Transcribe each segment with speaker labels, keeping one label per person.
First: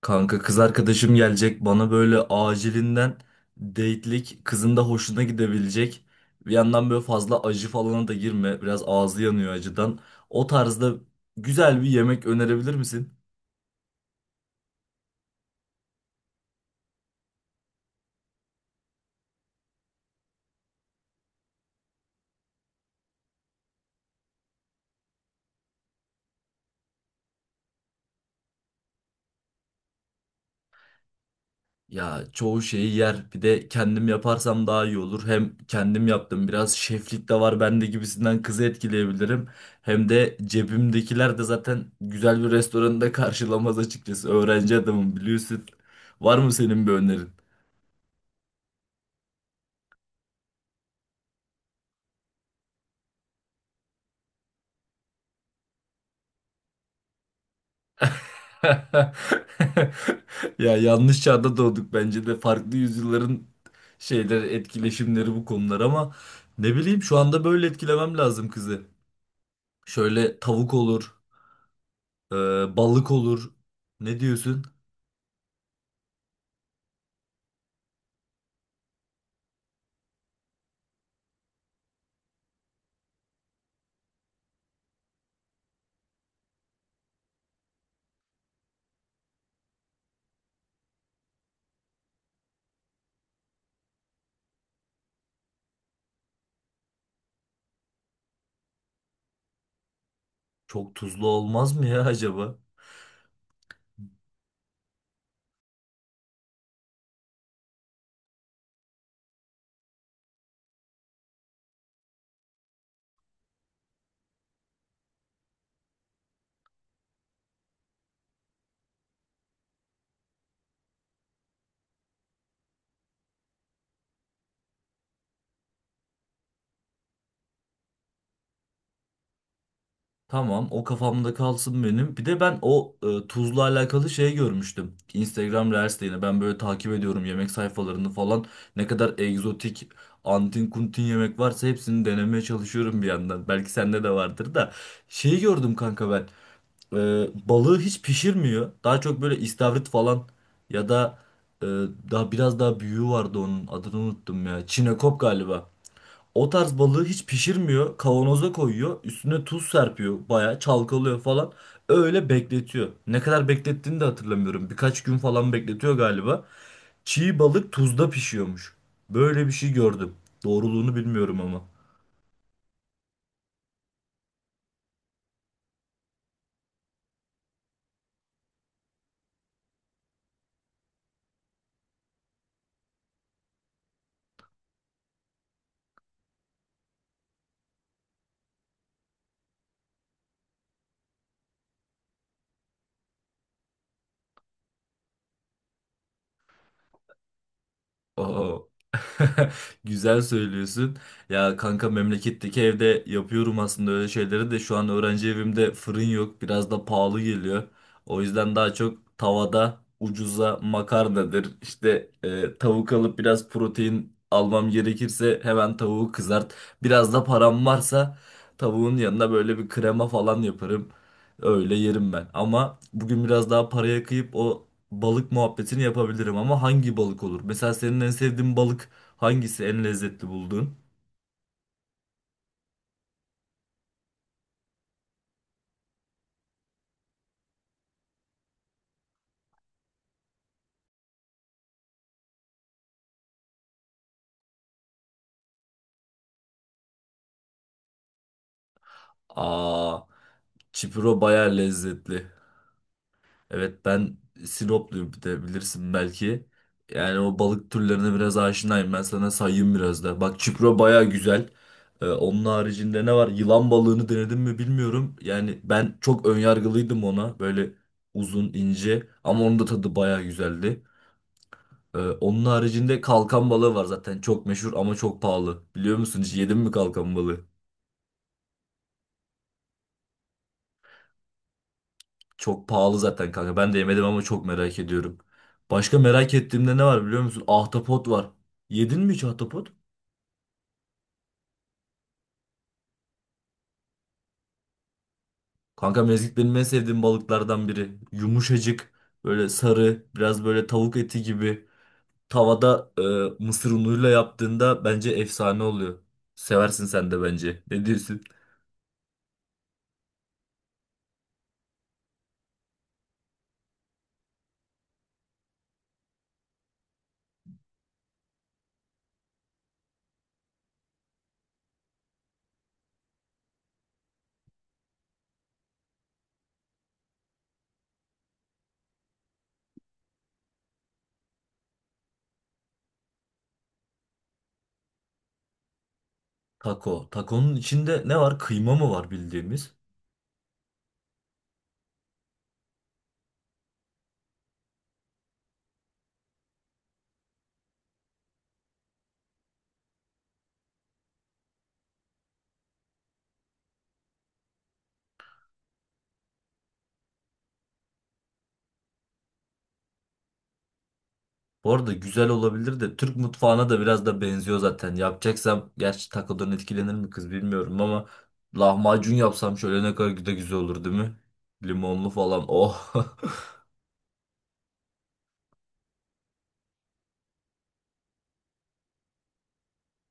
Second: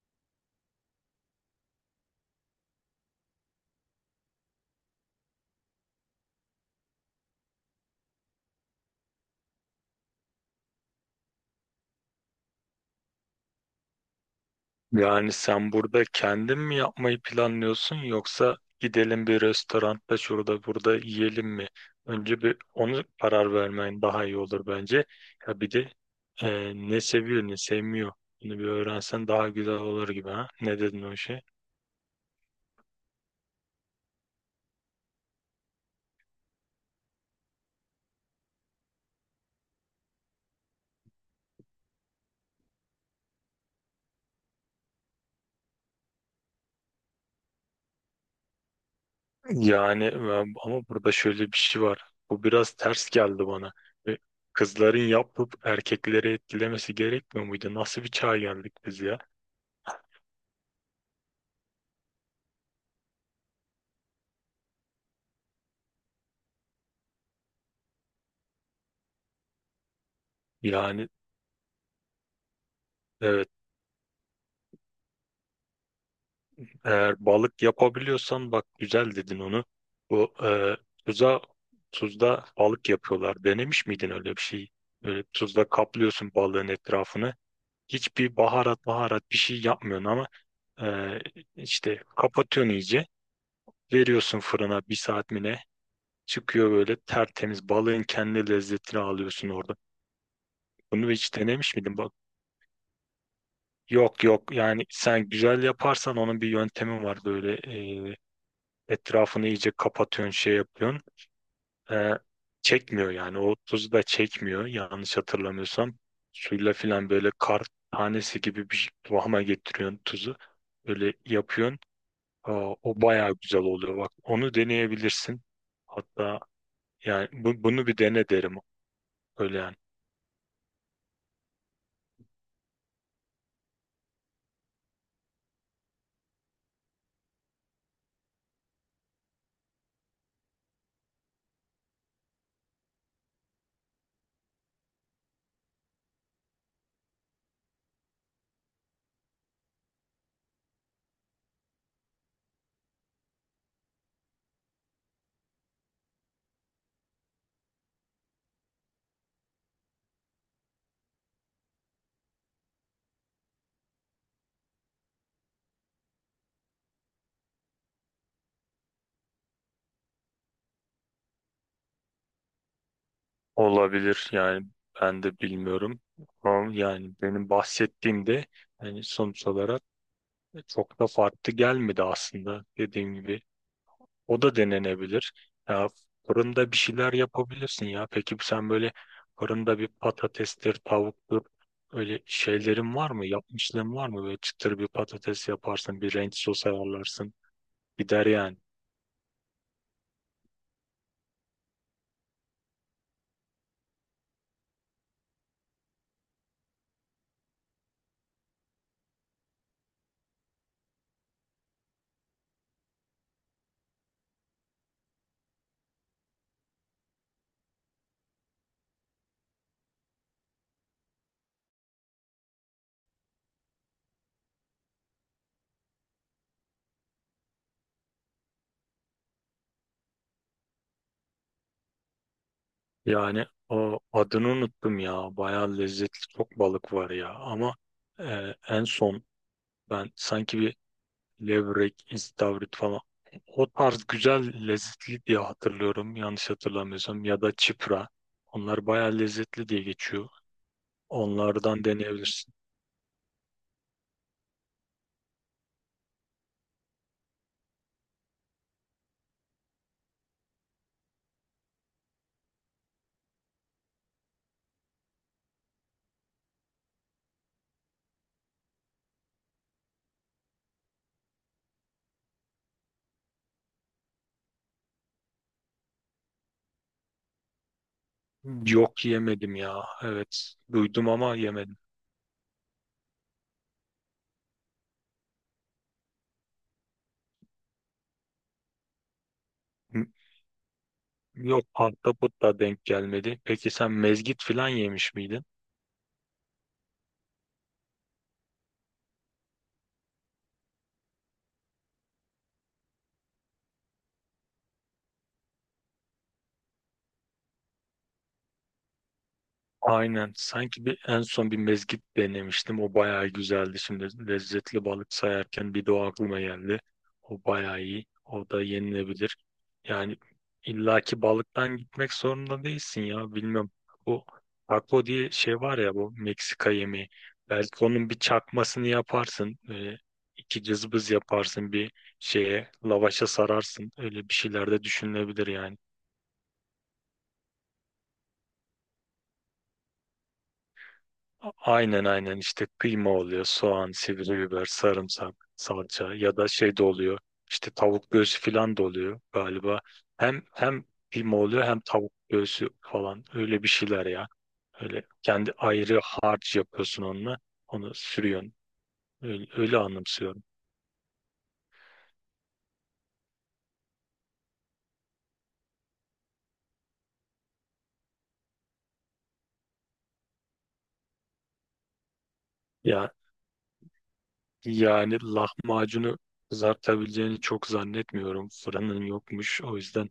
Speaker 1: Kanka kız arkadaşım gelecek bana böyle acilinden date'lik kızın da hoşuna gidebilecek. Bir yandan böyle fazla acı falana da girme. Biraz ağzı yanıyor acıdan. O tarzda güzel bir yemek önerebilir misin?
Speaker 2: Yani sen burada kendin mi yapmayı planlıyorsun, yoksa gidelim bir restoranda şurada burada yiyelim mi? Önce bir onu karar vermen daha iyi olur bence. Ya bir de ne seviyor ne sevmiyor. Bunu bir öğrensen daha güzel olur gibi ha. Ne dedin o şey?
Speaker 1: Ya çoğu şeyi yer. Bir de kendim yaparsam daha iyi olur. Hem kendim yaptım biraz şeflik de var bende gibisinden kızı etkileyebilirim. Hem de cebimdekiler de zaten güzel bir restoranda karşılamaz açıkçası. Öğrenci adamım biliyorsun. Var mı senin bir önerin?
Speaker 2: Ama burada şöyle bir şey var. Bu biraz ters geldi bana. E, Kızların yapıp erkekleri etkilemesi gerekmiyor muydu? Nasıl bir çağa geldik biz ya?
Speaker 1: Ya yanlış çağda doğduk bence de farklı yüzyılların şeyleri etkileşimleri bu konular ama ne bileyim şu anda böyle etkilemem lazım kızı. Şöyle tavuk
Speaker 2: Yani
Speaker 1: olur, e, balık
Speaker 2: evet,
Speaker 1: olur. Ne diyorsun?
Speaker 2: eğer balık yapabiliyorsan, bak güzel dedin onu. Bu e, tuza tuzda balık yapıyorlar. Denemiş miydin öyle bir şey? Böyle tuzla kaplıyorsun balığın etrafını. Hiçbir baharat bir şey yapmıyorsun ama e, işte kapatıyorsun iyice. Veriyorsun fırına bir saat mi ne? Çıkıyor böyle tertemiz, balığın kendi lezzetini alıyorsun orada.
Speaker 1: Çok
Speaker 2: Bunu
Speaker 1: tuzlu
Speaker 2: hiç
Speaker 1: olmaz
Speaker 2: denemiş
Speaker 1: mı
Speaker 2: miydin?
Speaker 1: ya
Speaker 2: Bak,
Speaker 1: acaba?
Speaker 2: yok yok, yani sen güzel yaparsan onun bir yöntemi var böyle. e, Etrafını iyice kapatıyorsun, şey yapıyorsun. Ee, Çekmiyor yani. O tuzu da çekmiyor. Yanlış hatırlamıyorsam. Suyla filan böyle kar tanesi gibi bir kıvama getiriyorsun tuzu. Böyle yapıyorsun. Aa, o bayağı güzel oluyor. Bak onu deneyebilirsin. Hatta yani bunu bir dene derim. Öyle yani.
Speaker 1: Tamam o kafamda kalsın benim. Bir de ben o tuzla alakalı şey görmüştüm. Instagram Reels'te yine ben böyle takip ediyorum yemek sayfalarını falan. Ne kadar egzotik antin kuntin yemek varsa hepsini denemeye çalışıyorum bir yandan. Belki sende de vardır da. Şeyi gördüm kanka ben. E, Balığı hiç pişirmiyor. Daha çok böyle istavrit falan ya da e, daha biraz daha büyüğü vardı onun adını unuttum ya. Çinekop galiba. O tarz balığı hiç pişirmiyor. Kavanoza koyuyor. Üstüne tuz serpiyor. Bayağı çalkalıyor falan. Öyle bekletiyor. Ne kadar beklettiğini de hatırlamıyorum. Birkaç gün falan bekletiyor galiba. Çiğ balık tuzda pişiyormuş. Böyle bir şey gördüm. Doğruluğunu bilmiyorum ama.
Speaker 2: Olabilir yani, ben de bilmiyorum. Ama yani benim bahsettiğimde, yani sonuç olarak çok da farklı gelmedi aslında, dediğim gibi. O da denenebilir. Ya fırında bir şeyler yapabilirsin ya. Peki sen böyle fırında bir patatestir, tavuktur, öyle şeylerin var mı? Yapmışlığın var mı? Böyle çıtır bir patates yaparsın, bir renk sos ayarlarsın. Gider
Speaker 1: Aa.
Speaker 2: yani.
Speaker 1: Güzel söylüyorsun. Ya kanka memleketteki evde yapıyorum aslında öyle şeyleri de şu an öğrenci evimde fırın yok. Biraz da pahalı geliyor. O yüzden daha çok tavada ucuza makarnadır. İşte tavuk alıp biraz protein almam gerekirse hemen tavuğu kızart. Biraz da param varsa tavuğun yanına böyle bir krema falan yaparım. Öyle yerim ben. Ama bugün biraz daha paraya kıyıp o balık muhabbetini yapabilirim ama hangi balık olur? Mesela senin en sevdiğin balık hangisi? En lezzetli bulduğun?
Speaker 2: Yani o adını unuttum ya. Bayağı lezzetli çok balık var ya. Ama en son ben sanki bir levrek, istavrit falan. O tarz güzel, lezzetli diye hatırlıyorum. Yanlış hatırlamıyorsam. Ya da çipra. Onlar bayağı lezzetli diye
Speaker 1: Aa,
Speaker 2: geçiyor.
Speaker 1: çipuro bayağı
Speaker 2: Onlardan
Speaker 1: lezzetli.
Speaker 2: deneyebilirsin.
Speaker 1: Evet ben Sinopluyum bir de bilirsin belki. Yani o balık türlerine biraz aşinayım. Ben sana sayayım biraz da. Bak çipuro bayağı güzel. Onun haricinde ne var? Yılan balığını denedim mi bilmiyorum. Yani ben çok önyargılıydım ona. Böyle uzun, ince ama onun da tadı bayağı güzeldi. Onun haricinde kalkan balığı var zaten. Çok meşhur ama çok pahalı. Biliyor musun hiç yedin mi kalkan balığı?
Speaker 2: Yok, yemedim ya. Evet. Duydum ama yemedim.
Speaker 1: Çok pahalı zaten kanka. Ben de yemedim ama çok merak ediyorum. Başka merak ettiğimde ne var biliyor musun? Ahtapot var. Yedin mi hiç ahtapot?
Speaker 2: Yok, ahtapot da denk gelmedi. Peki sen mezgit falan yemiş miydin?
Speaker 1: Kanka mezgit benim en sevdiğim balıklardan biri. Yumuşacık, böyle sarı, biraz böyle tavuk eti gibi. Tavada mısır unuyla yaptığında bence efsane oluyor. Seversin sen de bence. Ne diyorsun?
Speaker 2: Aynen. Sanki bir en son bir mezgit denemiştim. O bayağı güzeldi. Şimdi lezzetli balık sayarken bir de o aklıma geldi. O bayağı iyi. O da yenilebilir. Yani illaki balıktan gitmek zorunda değilsin ya. Bilmem. Bu taco diye şey var ya, bu Meksika yemeği. Belki onun bir çakmasını yaparsın. Böyle iki cızbız yaparsın, bir şeye lavaşa sararsın. Öyle bir şeyler de düşünülebilir yani.
Speaker 1: Taco. Taco'nun içinde ne var? Kıyma mı var bildiğimiz?
Speaker 2: Aynen, aynen, işte kıyma oluyor, soğan, sivri biber, sarımsak, salça ya da şey de oluyor. İşte tavuk göğsü falan da oluyor galiba. Hem kıyma oluyor, hem tavuk göğsü falan, öyle bir şeyler ya. Öyle kendi ayrı harç yapıyorsun onunla. Onu sürüyorsun. Öyle, öyle anımsıyorum.
Speaker 1: Bu arada güzel olabilir de Türk mutfağına da biraz da benziyor zaten. Yapacaksam gerçi takodan etkilenir mi kız bilmiyorum ama lahmacun yapsam şöyle ne kadar da güzel olur değil mi? Limonlu falan. Oh.
Speaker 2: Ya yani lahmacunu kızartabileceğini çok zannetmiyorum. Fırının yokmuş. O yüzden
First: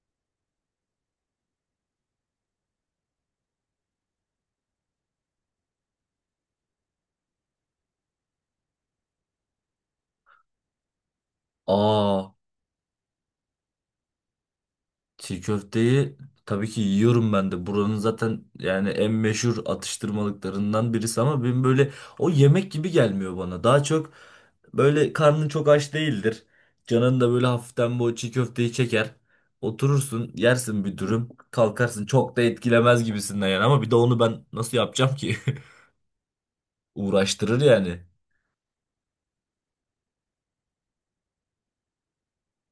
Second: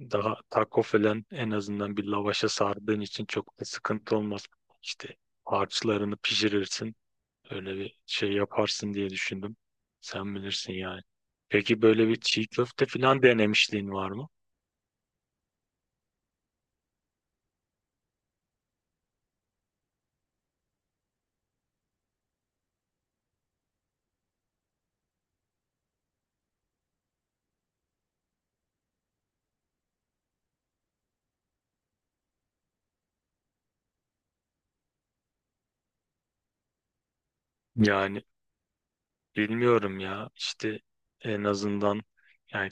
Speaker 2: daha taco falan, en azından bir lavaşa sardığın için, çok da sıkıntı olmaz. İşte harçlarını pişirirsin. Öyle bir şey yaparsın diye düşündüm. Sen bilirsin yani. Peki böyle bir
Speaker 1: Aa,
Speaker 2: çiğ köfte falan denemişliğin var mı?
Speaker 1: çiğ köfteyi tabii ki yiyorum ben de. Buranın zaten yani en meşhur atıştırmalıklarından birisi ama benim böyle o yemek gibi gelmiyor bana. Daha çok böyle karnın çok aç değildir. Canın da böyle hafiften bu çiğ köfteyi çeker. Oturursun, yersin bir dürüm, kalkarsın. Çok da etkilemez gibisinden yani ama bir de onu ben nasıl yapacağım ki? Uğraştırır yani.
Speaker 2: Yani bilmiyorum ya. İşte en azından yani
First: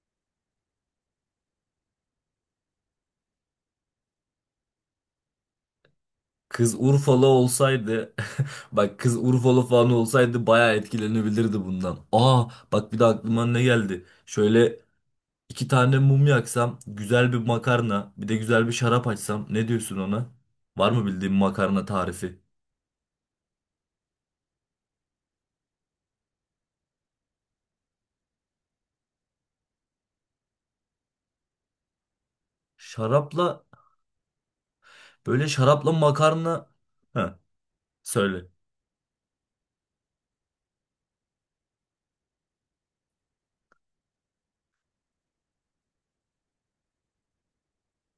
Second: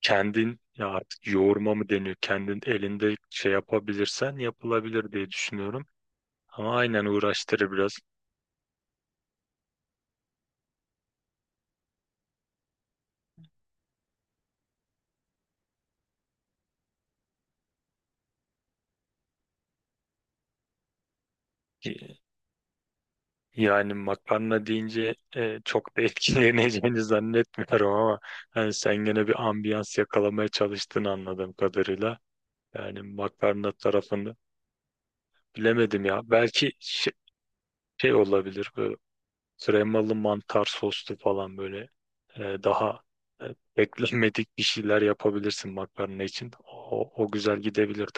Speaker 2: kendin, ya artık yoğurma mı deniyor, kendin elinde şey yapabilirsen yapılabilir diye düşünüyorum.
Speaker 1: Kız
Speaker 2: Ama aynen
Speaker 1: Urfalı
Speaker 2: uğraştırır biraz.
Speaker 1: olsaydı bak kız Urfalı falan olsaydı bayağı etkilenebilirdi bundan. Aa, bak bir de aklıma ne geldi. Şöyle iki tane mum yaksam, güzel bir makarna, bir de güzel bir şarap açsam ne diyorsun ona? Var mı bildiğin makarna tarifi?
Speaker 2: Yani makarna deyince çok da etkileneceğini zannetmiyorum, ama hani sen gene bir ambiyans yakalamaya çalıştığını anladığım kadarıyla. Yani
Speaker 1: Şarapla
Speaker 2: makarna tarafını
Speaker 1: böyle şarapla
Speaker 2: bilemedim ya.
Speaker 1: makarna.
Speaker 2: Belki şey,
Speaker 1: Heh,
Speaker 2: şey
Speaker 1: söyle.
Speaker 2: olabilir böyle kremalı mantar soslu falan, böyle e, daha e, beklenmedik bir şeyler yapabilirsin makarna için. O, o güzel gidebilir.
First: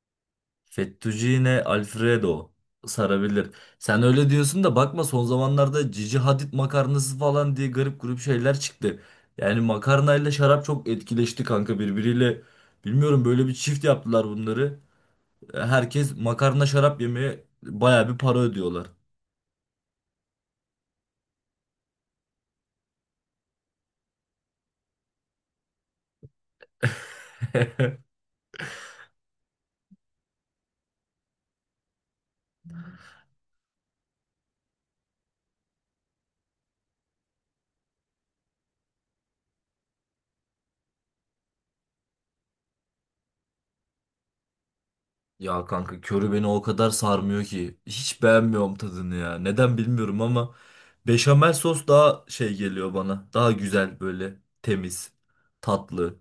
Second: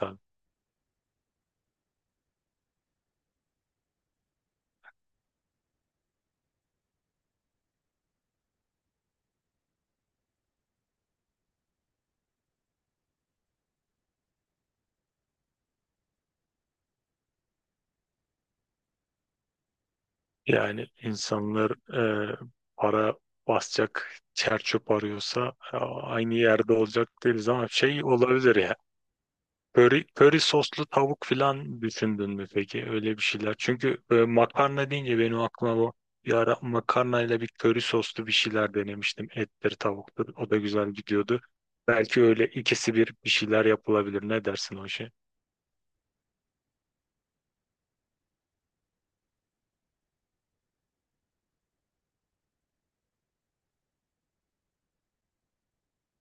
Speaker 1: Fettuccine Alfredo sarabilir. Sen öyle diyorsun da bakma son zamanlarda Cici Hadid makarnası falan diye garip grup şeyler çıktı. Yani makarnayla şarap çok etkileşti kanka birbiriyle. Bilmiyorum böyle bir çift yaptılar bunları. Herkes makarna şarap yemeye baya bir para ödüyorlar.
Speaker 2: Yani insanlar e, para basacak çer arıyorsa, aynı yerde olacak değiliz ama şey olabilir ya. Köri, köri soslu tavuk filan düşündün mü peki, öyle bir şeyler? Çünkü makarna deyince benim aklıma bu, bir ara makarnayla bir köri soslu bir şeyler denemiştim. Ettir tavuktur, o da güzel gidiyordu. Belki öyle ikisi bir şeyler yapılabilir. Ne dersin o işe?
Speaker 1: Ya kanka körü beni o kadar sarmıyor ki. Hiç beğenmiyorum tadını ya. Neden bilmiyorum ama beşamel sos daha şey geliyor bana. Daha güzel böyle temiz, tatlı.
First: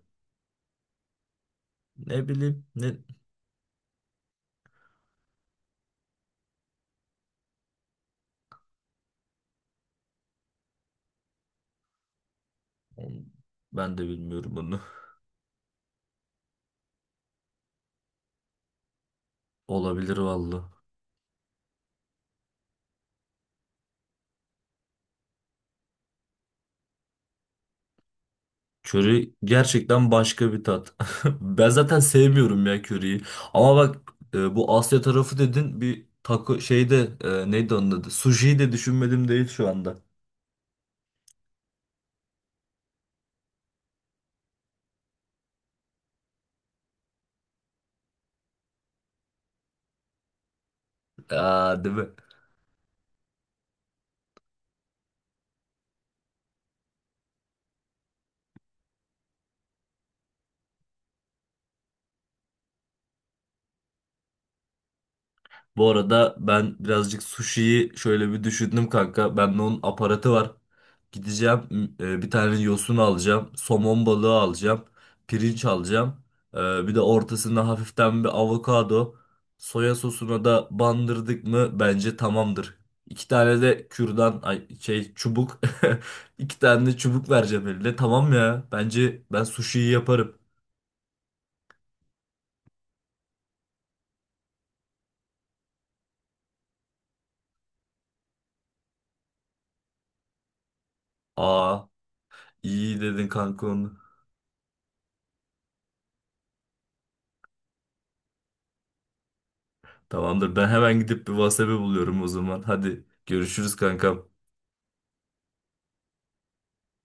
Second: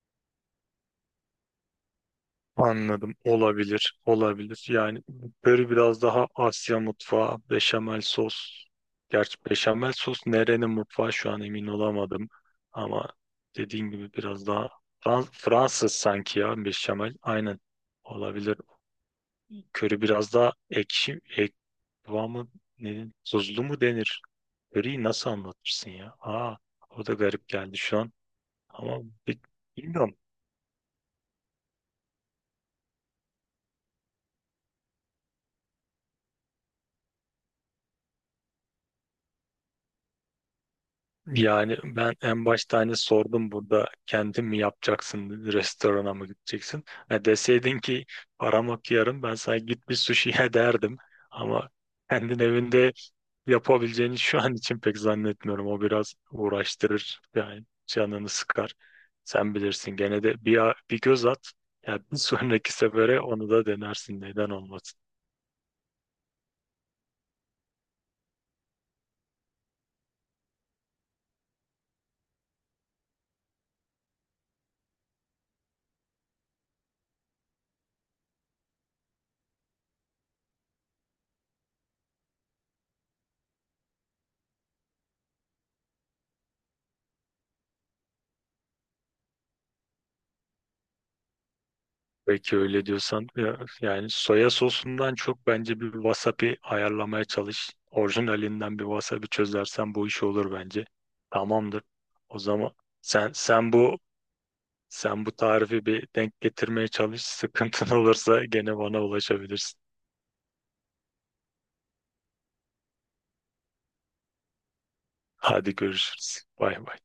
Speaker 1: Ne bileyim ne
Speaker 2: Anladım. Olabilir. Olabilir. Yani böyle biraz daha Asya mutfağı, beşamel sos. Gerçi beşamel sos nerenin mutfağı şu an emin olamadım. Ama dediğin
Speaker 1: ben de
Speaker 2: gibi biraz
Speaker 1: bilmiyorum
Speaker 2: daha
Speaker 1: bunu.
Speaker 2: Fransız sanki ya beşamel. Aynen. Olabilir. Köri
Speaker 1: Olabilir
Speaker 2: biraz daha
Speaker 1: valla.
Speaker 2: ekşi, kıvamı ne, tuzlu mu denir? Köriyi nasıl anlatırsın ya? Aa, o da garip geldi şu an. Ama
Speaker 1: Köri
Speaker 2: bi-
Speaker 1: gerçekten
Speaker 2: bilmiyorum.
Speaker 1: başka bir tat. Ben zaten sevmiyorum ya köriyi. Ama bak bu Asya tarafı dedin bir taco şeyde neydi onun adı? Sushi de düşünmedim değil şu anda.
Speaker 2: Yani ben en başta hani sordum, burada kendin mi yapacaksın, restorana mı gideceksin? Ha, deseydin ki param yok, yarın ben sana git bir sushi'ye derdim. Ama
Speaker 1: Aa, değil mi?
Speaker 2: kendin evinde yapabileceğini şu an için pek zannetmiyorum. O biraz uğraştırır, yani canını sıkar. Sen bilirsin gene de, bir, bir göz at. Ya bir sonraki sefere onu da denersin, neden olmasın.
Speaker 1: Bu arada ben birazcık sushi'yi şöyle bir düşündüm kanka. Bende onun aparatı var. Gideceğim bir tane yosun alacağım. Somon balığı alacağım. Pirinç alacağım. E, Bir de ortasında hafiften bir avokado. Soya sosuna da bandırdık mı bence tamamdır. İki tane de kürdan ay, şey çubuk. İki tane de çubuk vereceğim eline. Tamam ya. Bence ben sushi'yi yaparım.
Speaker 2: Peki öyle diyorsan, yani soya sosundan çok bence bir wasabi ayarlamaya çalış. Orijinalinden bir wasabi çözersen bu iş olur bence. Tamamdır.
Speaker 1: Aa,
Speaker 2: O zaman
Speaker 1: iyi dedin
Speaker 2: sen
Speaker 1: kanka
Speaker 2: sen
Speaker 1: onu.
Speaker 2: bu, bu tarifi bir denk getirmeye çalış. Sıkıntın olursa gene bana ulaşabilirsin.
Speaker 1: Tamamdır. Ben hemen gidip bir WhatsApp'ı buluyorum o zaman. Hadi görüşürüz kankam.
Speaker 2: Hadi görüşürüz. Bay bay.